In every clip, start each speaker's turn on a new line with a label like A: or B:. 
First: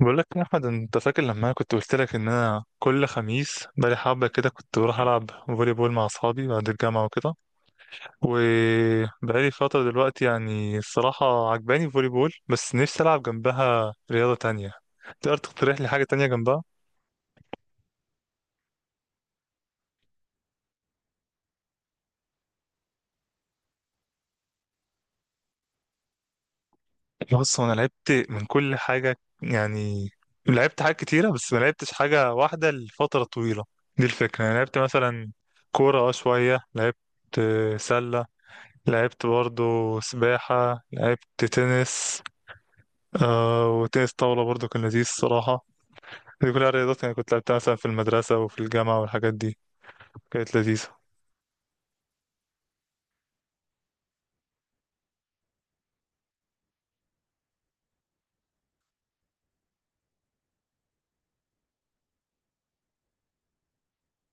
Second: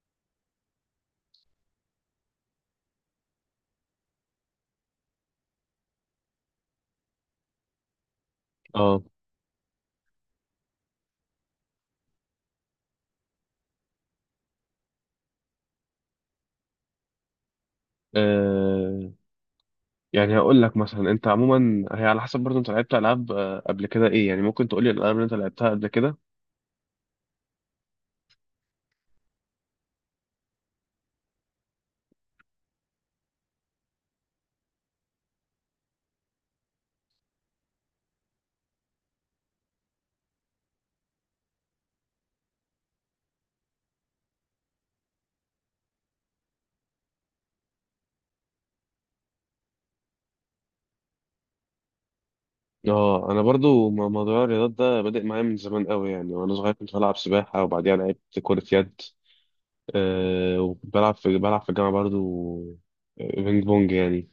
A: بقول لك يا احمد، انت فاكر لما انا كنت قلت لك ان انا كل خميس بقالي حبه كده كنت بروح العب فولي بول مع اصحابي بعد الجامعه وكده؟
B: اه
A: وبقالي فتره دلوقتي، يعني الصراحه عجباني فولي بول، بس نفسي العب جنبها رياضه تانية. تقدر تقترح لي حاجه تانية جنبها؟
B: آه، يعني هقول لك مثلا انت عموما، هي على حسب. برضو انت لعبت العاب قبل كده ايه؟ يعني ممكن تقول لي الالعاب اللي انت لعبتها قبل كده.
A: بص، هو انا لعبت من كل حاجه يعني. لعبت حاجات كتيره بس ما لعبتش حاجه واحده لفتره طويله. دي الفكره. انا لعبت مثلا كوره، اه شويه، لعبت سله، لعبت برضو سباحة، لعبت تنس، آه وتنس طاولة برضو كان لذيذ الصراحة. دي كلها رياضات يعني كنت لعبتها مثلا في المدرسة وفي الجامعة، والحاجات دي كانت لذيذة.
B: اه انا برضو موضوع الرياضات ده بادئ معايا من زمان قوي يعني. وانا صغير كنت بلعب سباحه وبعديها لعبت كره يد. أه وبلعب في الجامعه برضو بينج بونج يعني.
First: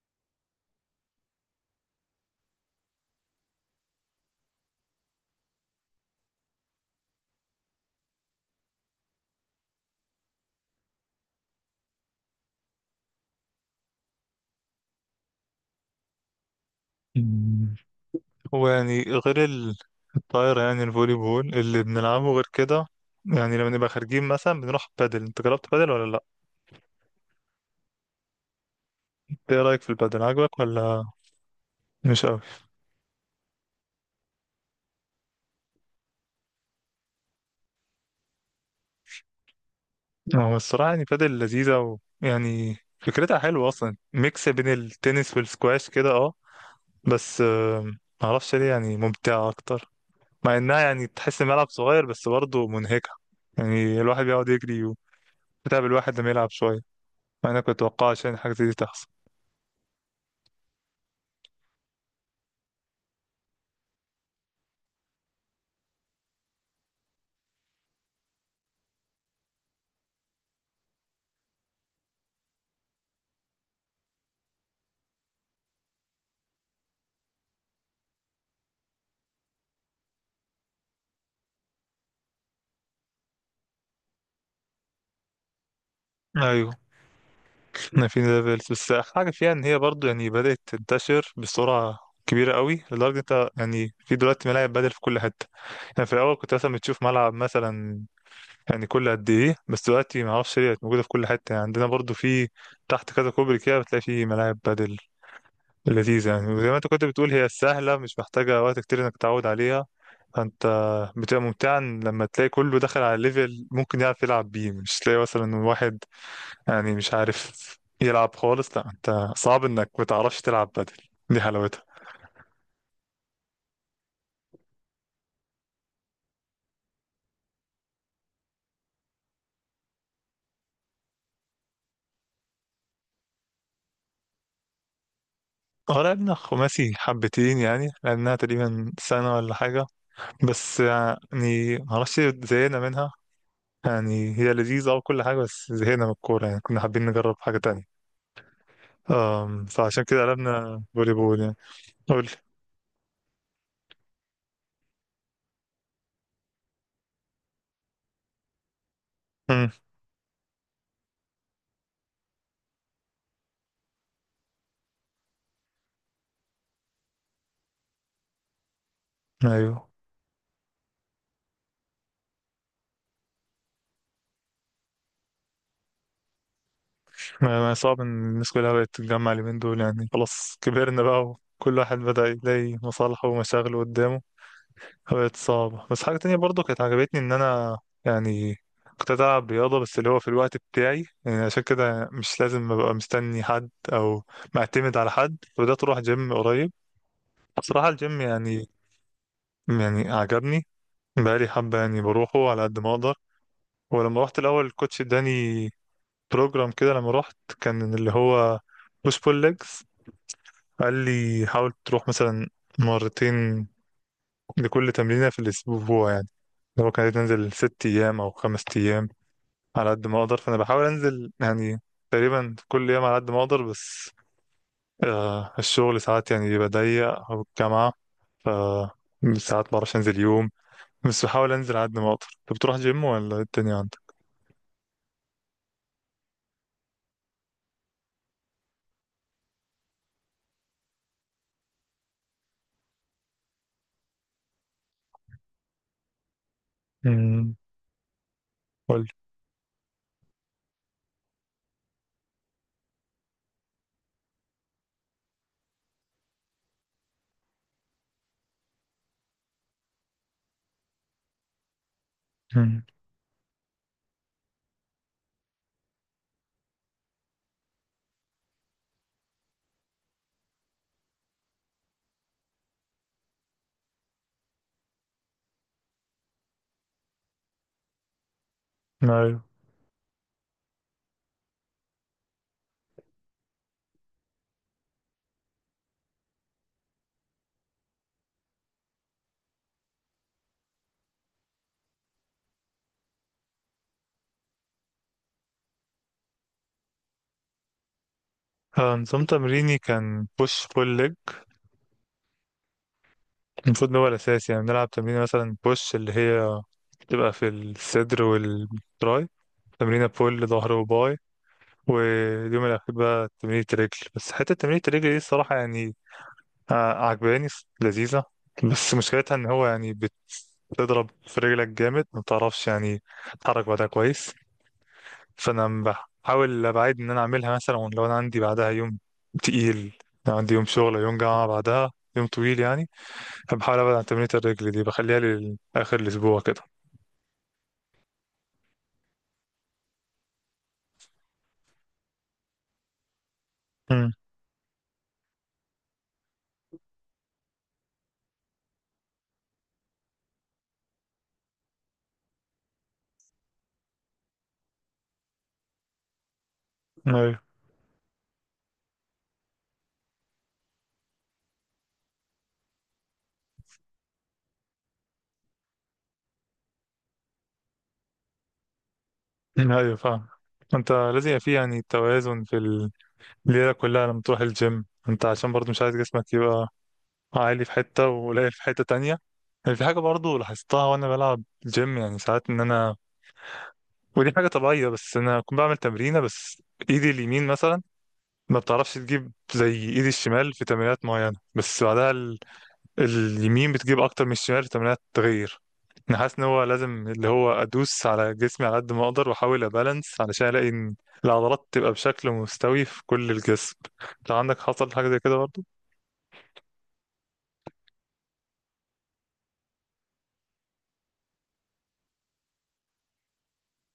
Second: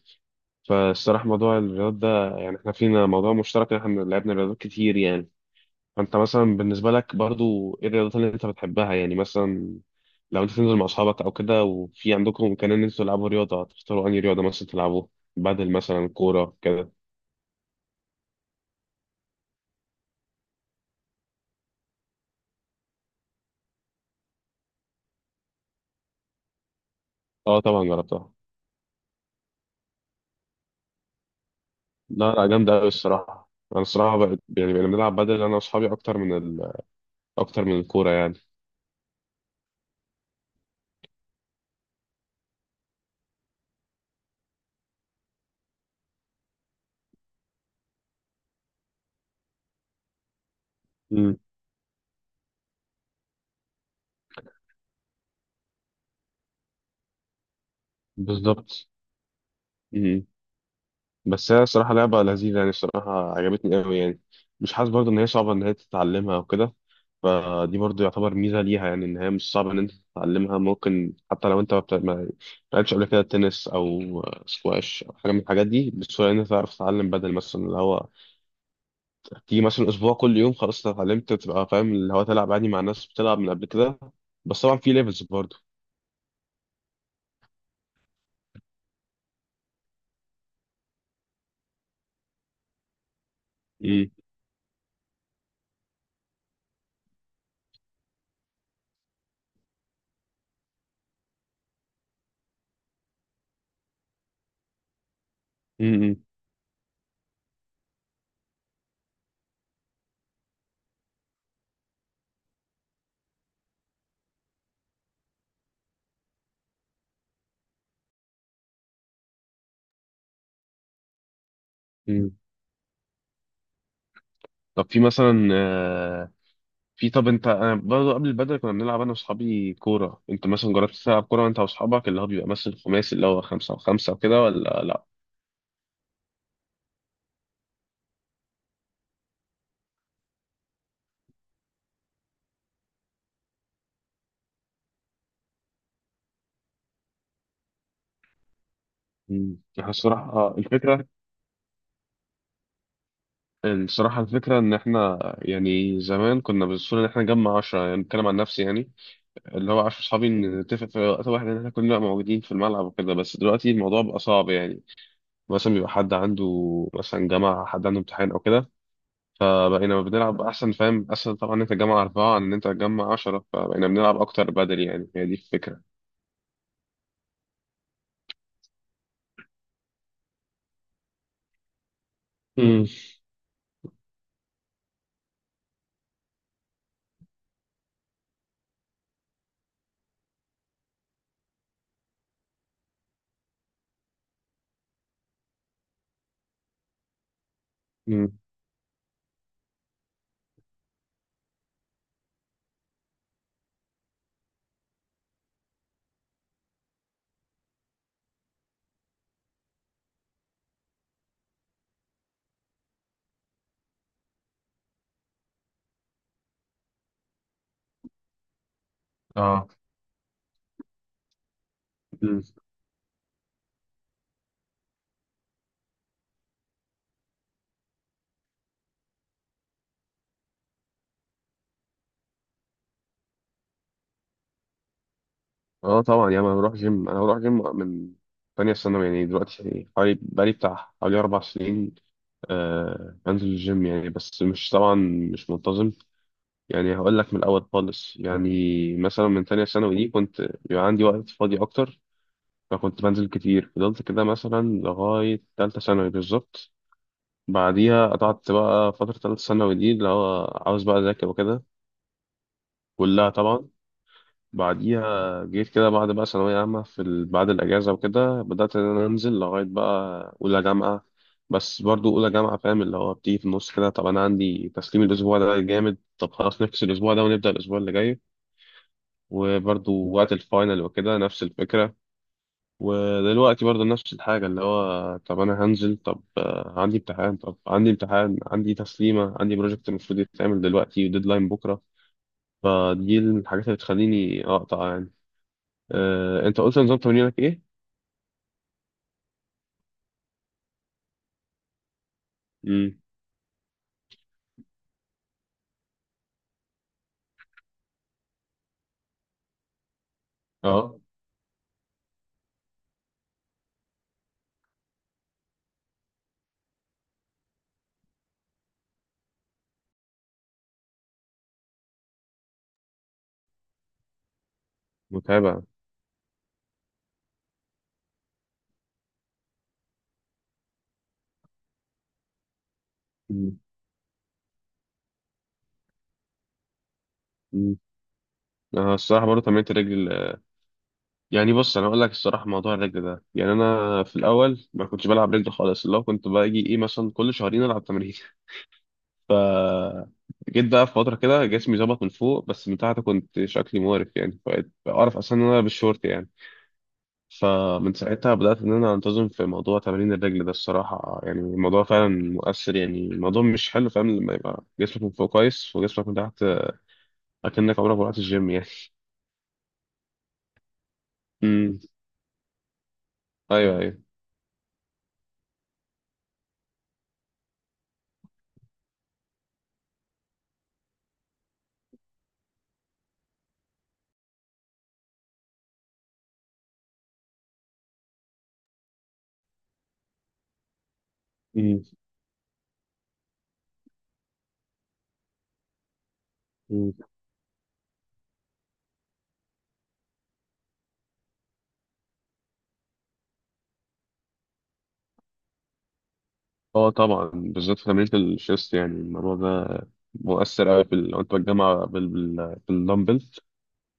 B: فالصراحه موضوع الرياضات ده يعني احنا فينا موضوع مشترك إن احنا لعبنا رياضات كتير يعني. فانت مثلا بالنسبه لك برضو ايه الرياضات اللي انت بتحبها يعني؟ مثلا لو انت تنزل مع اصحابك او كده، وفي عندكم امكانيه ان انتوا تلعبوا رياضه، هتختاروا انهي رياضه مثلا تلعبوه، بدل مثلا كوره كده؟
A: مم. ويعني غير الطايرة، يعني الفولي بول اللي بنلعبه غير كده. يعني لما نبقى خارجين مثلا بنروح بادل. انت جربت بادل ولا لا؟
B: اه طبعا جربتها.
A: ايه رأيك في البادل؟ عجبك ولا مش
B: لا
A: قوي؟
B: لا، جامده قوي الصراحه. انا الصراحه بقى يعني، بقينا بنلعب بدل انا واصحابي اكتر من الكوره يعني.
A: هو الصراحة يعني بادل لذيذة، ويعني فكرتها حلوة أصلا، ميكس بين التنس والسكواش كده، اه. بس معرفش ليه يعني ممتعة أكتر. مع إنها يعني
B: امم.
A: تحس إن ملعب صغير بس برضه منهكة. يعني الواحد بيقعد يجري، وتعب الواحد لما يلعب شوية، مع إن أنا كنت متوقع عشان حاجة زي دي
B: بالظبط.
A: تحصل.
B: امم. بس هي الصراحه لعبه لذيذه يعني، الصراحه عجبتني قوي يعني. مش حاسس برضو ان هي صعبه، ان هي تتعلمها او كده. فدي برضو يعتبر ميزة ليها يعني، إن هي مش صعبة إن أنت تتعلمها، ممكن حتى لو أنت ما لعبتش قبل كده تنس أو سكواش أو حاجة من الحاجات دي، بسهولة إن أنت تعرف تتعلم بدل. مثلا اللي هو تيجي مثلا أسبوع كل يوم، خلاص أنت اتعلمت، تبقى فاهم اللي هو تلعب عادي مع ناس بتلعب من قبل كده. بس طبعا في ليفلز برضو.
A: أيوه. إن في ليفلز، بس حاجة فيها إن هي برضه يعني بدأت تنتشر بسرعة كبيرة قوي، لدرجة أنت يعني
B: مم.
A: في دلوقتي ملاعب بدل في كل حتة. يعني في الأول كنت مثلا بتشوف ملعب مثلا يعني كل قد إيه، بس دلوقتي معرفش ليه بقت موجودة في كل حتة. يعني عندنا برضه في تحت كذا كوبري كده بتلاقي في ملاعب بدل.
B: مم.
A: لذيذة يعني، وزي ما انت كنت بتقول، هي سهلة مش محتاجة وقت كتير انك تتعود عليها. فانت بتبقى ممتعة إن لما تلاقي كله دخل على ليفل ممكن يعرف يلعب بيه، مش تلاقي مثلا واحد يعني مش عارف يلعب خالص. لا، انت صعب انك ما تعرفش تلعب بدل، دي حلاوتها.
B: مم. طب في مثلا آه، في طب أنت، أنا برضو قبل البدل كنا بنلعب أنا وأصحابي كورة. أنت مثلا جربت تلعب كورة أنت وأصحابك، اللي هو بيبقى مثلا خماسي، اللي هو خمسة وخمسة وكده، ولا لأ؟
A: اه، لعبنا خماسي حبتين، يعني لعبناها تقريبا سنة ولا حاجة، بس يعني معرفش زهقنا منها. يعني هي لذيذة وكل حاجة بس زهقنا من الكورة، يعني كنا حابين نجرب حاجة تانية.
B: مم. احنا
A: فعشان كده
B: الصراحة آه،
A: قلبنا
B: الفكرة
A: فولي بول يعني. قول.
B: الصراحة الفكرة، إن إحنا يعني زمان كنا بالصورة إن إحنا نجمع عشرة، يعني بتكلم عن نفسي يعني. اللي
A: امم.
B: هو عشرة صحابي نتفق في وقت واحد إن إحنا كلنا موجودين في الملعب وكده، بس دلوقتي الموضوع بقى صعب يعني. مثلا بيبقى حد عنده مثلا جامعة، حد عنده امتحان أو كده.
A: ايوه.
B: فبقينا بنلعب، أحسن فاهم، أسهل طبعا إن أنت تجمع أربعة عن إن أنت تجمع عشرة، فبقينا بنلعب أكتر بدل يعني، هي دي الفكرة.
A: ما صعب ان الناس كلها بقت تتجمع اليومين دول، يعني خلاص كبرنا بقى وكل واحد بدأ يلاقي
B: مم.
A: مصالحه ومشاغله قدامه. فبقت صعبة. بس حاجة تانية برضو كانت عجبتني، ان انا يعني كنت ألعب رياضة بس اللي هو في الوقت بتاعي، يعني عشان كده مش لازم أبقى مستني حد أو معتمد على حد، فبدأت أروح جيم قريب. بصراحة الجيم
B: مم.
A: يعني عجبني. بقالي حبة، يعني بروحه على قد ما أقدر. ولما رحت الأول، الكوتش اداني بروجرام كده لما رحت، كان اللي هو بوش بول ليجز. قال لي حاول تروح مثلا مرتين لكل تمرينة في الأسبوع، يعني لو كانت تنزل ست أيام أو خمس أيام
B: اه.
A: على قد ما أقدر. فأنا بحاول أنزل يعني تقريبا كل يوم على قد ما أقدر، بس الشغل ساعات يعني بيبقى ضيق أو الجامعة، ف ساعات بعرفش أنزل يوم، بس بحاول أنزل على قد ما أقدر. أنت بتروح جيم ولا إيه الدنيا عندك؟
B: اه طبعا، يا ما بروح جيم. انا بروح جيم من تانية ثانوي يعني، دلوقتي حوالي بقالي بتاع حوالي اربع سنين آه بنزل الجيم يعني. بس مش طبعا مش منتظم. يعني هقول لك من
A: امم.
B: الاول خالص يعني.
A: قولي.
B: مثلا من تانية ثانوي دي كنت بيبقى عندي وقت فاضي اكتر، فكنت بنزل كتير. فضلت كده مثلا لغاية تالتة ثانوي بالظبط. بعديها قطعت بقى فترة تالتة ثانوي دي، اللي هو عاوز بقى اذاكر وكده
A: امم.
B: كلها طبعا. بعديها جيت كده بعد بقى ثانوية عامة، بعد الأجازة وكده بدأت إن أنا أنزل لغاية بقى أولى جامعة. بس برضو أولى جامعة فاهم اللي هو بتيجي في النص كده، طب أنا عندي تسليم الأسبوع ده جامد، طب خلاص نفس الأسبوع ده ونبدأ الأسبوع اللي جاي.
A: أيوه.
B: وبرضو وقت الفاينل وكده نفس الفكرة. ودلوقتي برضو نفس الحاجة، اللي هو طب أنا هنزل، طب عندي امتحان، عندي تسليمة، عندي بروجكت المفروض يتعمل دلوقتي وديدلاين بكرة. فدي الحاجات اللي بتخليني أقطع يعني. انت قلت نظام تمرينك ايه؟
A: نظام تمريني كان بوش بول.
B: امم.
A: المفروض إن هو الأساس، يعني بنلعب تمرين مثلا بوش اللي هي بتبقى في الصدر والتراي، تمرينة بول ظهر
B: اه.
A: وباي، واليوم الأخير بقى تمرينة رجل. بس حتة تمرينة الرجل دي الصراحة يعني ع- عجباني لذيذة. بس مشكلتها إن هو يعني بتضرب في رجلك جامد ما بتعرفش يعني تتحرك بعدها كويس.
B: متابع.
A: فأنا بحاول أبعد إن أنا أعملها مثلا لو أنا عندي بعدها يوم تقيل، لو عندي يوم شغل أو يوم جامعة بعدها يوم طويل يعني،
B: امم.
A: بحاول ابعد عن تمرينة الرجل دي، بخليها لاخر الاسبوع كده.
B: امم. انا الصراحه برضه تمرينت الرجل. يعني بص انا اقول لك الصراحه، موضوع الرجل ده، يعني انا في
A: امم.
B: الاول ما كنتش بلعب رجل خالص، اللي هو كنت باجي ايه مثلا كل شهرين العب تمرين جيت بقى في فتره كده جسمي ظبط من فوق، بس من تحت كنت شكلي مقرف يعني، بقيت اعرف اصلا ان انا بالشورت يعني.
A: ايوه.
B: فمن ساعتها بدات ان انا انتظم في موضوع تمارين الرجل ده. الصراحه يعني الموضوع فعلا مؤثر يعني. الموضوع مش حلو فاهم لما يبقى جسمك من فوق كويس وجسمك من تحت اكنك عمرك ما رحت الجيم يعني.
A: ايوه فاهم. انت لازم يبقى في،
B: امم.
A: يعني، توازن في الليله
B: ايوه، ايوه.
A: كلها لما تروح الجيم، انت عشان برضو مش عايز جسمك يبقى عالي في حته وقليل في حته تانية. يعني في حاجه برضو لاحظتها وانا بلعب جيم، يعني ساعات ان انا، ودي حاجه طبيعيه، بس انا كنت بعمل تمرينه بس ايدي اليمين مثلا ما بتعرفش تجيب زي ايدي الشمال في تمرينات معينه،
B: امم.
A: بس بعدها اليمين بتجيب اكتر من الشمال في تمرينات التغيير. انا حاسس ان هو
B: أمم.
A: لازم اللي هو ادوس على جسمي على قد ما اقدر واحاول ابالانس، علشان الاقي ان العضلات تبقى بشكل مستوي في كل الجسم. لو عندك حصل حاجه زي كده برضه؟
B: اه طبعا، بالذات في تمرينة الشيست يعني الموضوع ده مؤثر قوي لو انت بتجمع بالدمبل،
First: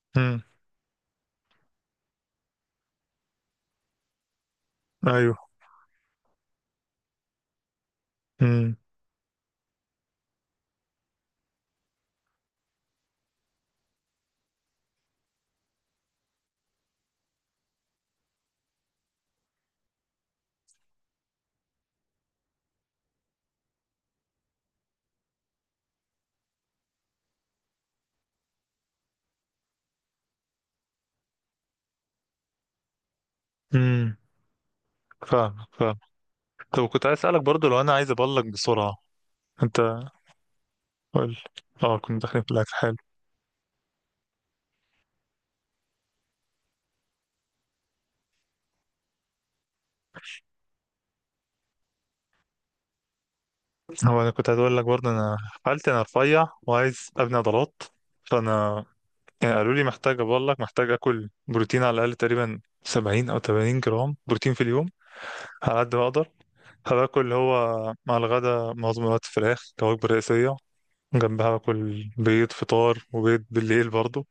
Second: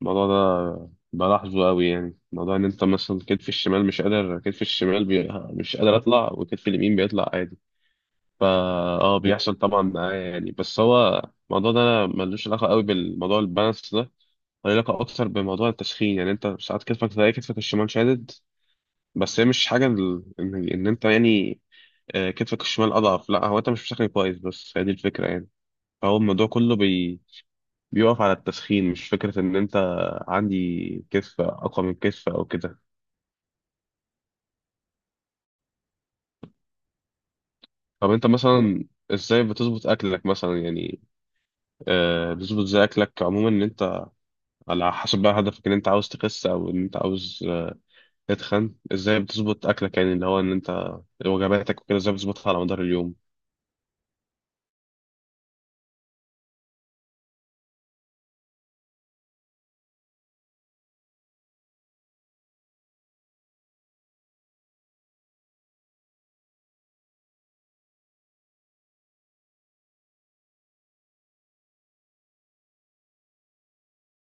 B: الموضوع
A: امم.
B: ده بلاحظه قوي يعني. موضوع ان انت مثلا كتفي الشمال مش قادر كتفي الشمال بي...
A: ايوه.
B: مش قادر اطلع، وكتفي اليمين بيطلع عادي. فا
A: امم.
B: اه بيحصل طبعا معايا يعني. بس هو الموضوع ده ملوش علاقه قوي بالموضوع البالانس ده، له علاقه اكتر بموضوع التسخين. يعني انت ساعات كتفك، تلاقي كتفك الشمال شادد، بس هي مش حاجة ان انت يعني كتفك الشمال اضعف، لا هو انت مش بتسخن كويس، بس هي دي الفكرة يعني. فهو الموضوع كله بيقف على التسخين، مش فكرة ان انت عندي كتف اقوى من كتف او كده.
A: امم. فاهم فاهم. طب كنت عايز اسالك برضه، لو انا
B: طب
A: عايز
B: انت
A: ابلغ
B: مثلا
A: بسرعه.
B: ازاي
A: انت،
B: بتظبط اكلك مثلا يعني؟
A: قول. اه، كنا داخلين في
B: بتظبط
A: الاكل،
B: ازاي
A: حلو.
B: اكلك عموما، ان انت على حسب بقى هدفك ان انت عاوز تخس او ان انت عاوز تتخن؟ ازاي بتظبط اكلك يعني اللي هو ان انت وجباتك وكده ازاي بتظبطها على مدار اليوم؟
A: هو انا كنت عايز اقول لك برضه، انا حالتي انا رفيع وعايز ابني عضلات. فانا يعني قالوا لي محتاج، بقول لك محتاج اكل بروتين على الاقل تقريبا 70 او 80 جرام بروتين في اليوم على قد ما اقدر. هباكل اللي هو مع الغدا معظم الوقت فراخ كوجبه رئيسيه، جنبها باكل بيض فطار وبيض بالليل برضو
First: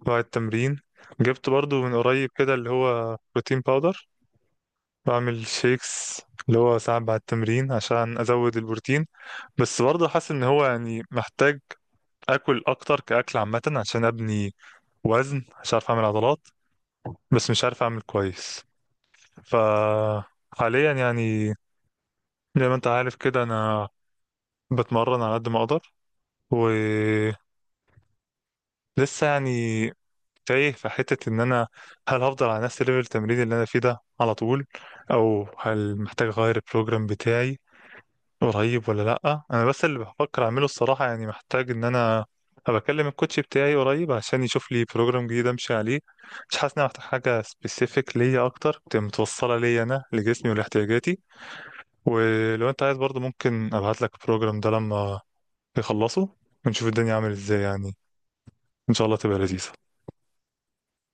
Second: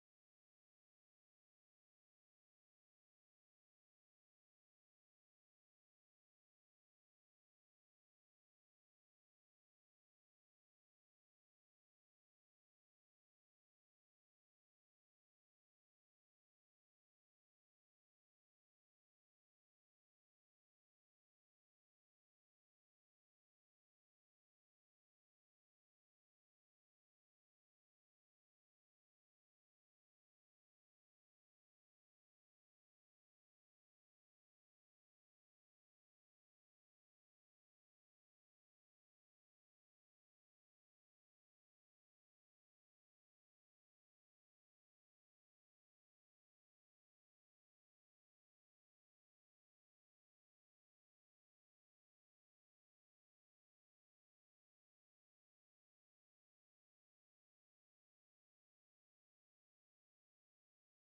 A: بعد التمرين. جبت برضو من قريب كده اللي هو بروتين باودر، بعمل شيكس اللي هو ساعات بعد التمرين عشان ازود البروتين. بس برضه حاسس ان هو يعني محتاج اكل اكتر كاكل عامه، عشان ابني وزن عشان اعرف اعمل عضلات، بس مش عارف اعمل كويس. فحاليا يعني زي ما انت عارف كده، انا بتمرن على قد ما اقدر، ولسه يعني تايه في حتة. ان انا هل هفضل على نفس ليفل التمرين اللي انا فيه ده على طول، او هل محتاج اغير البروجرام بتاعي قريب ولا لأ؟ انا بس اللي بفكر اعمله الصراحة، يعني محتاج ان انا بكلم الكوتش بتاعي قريب عشان يشوف لي بروجرام جديد امشي عليه. مش حاسس ان انا محتاج حاجة سبيسيفيك ليا اكتر، تبقى متوصلة ليا انا لجسمي ولاحتياجاتي. ولو انت عايز برضه ممكن ابعت لك البروجرام ده لما يخلصه، ونشوف الدنيا عامل ازاي، يعني ان شاء الله تبقى لذيذة.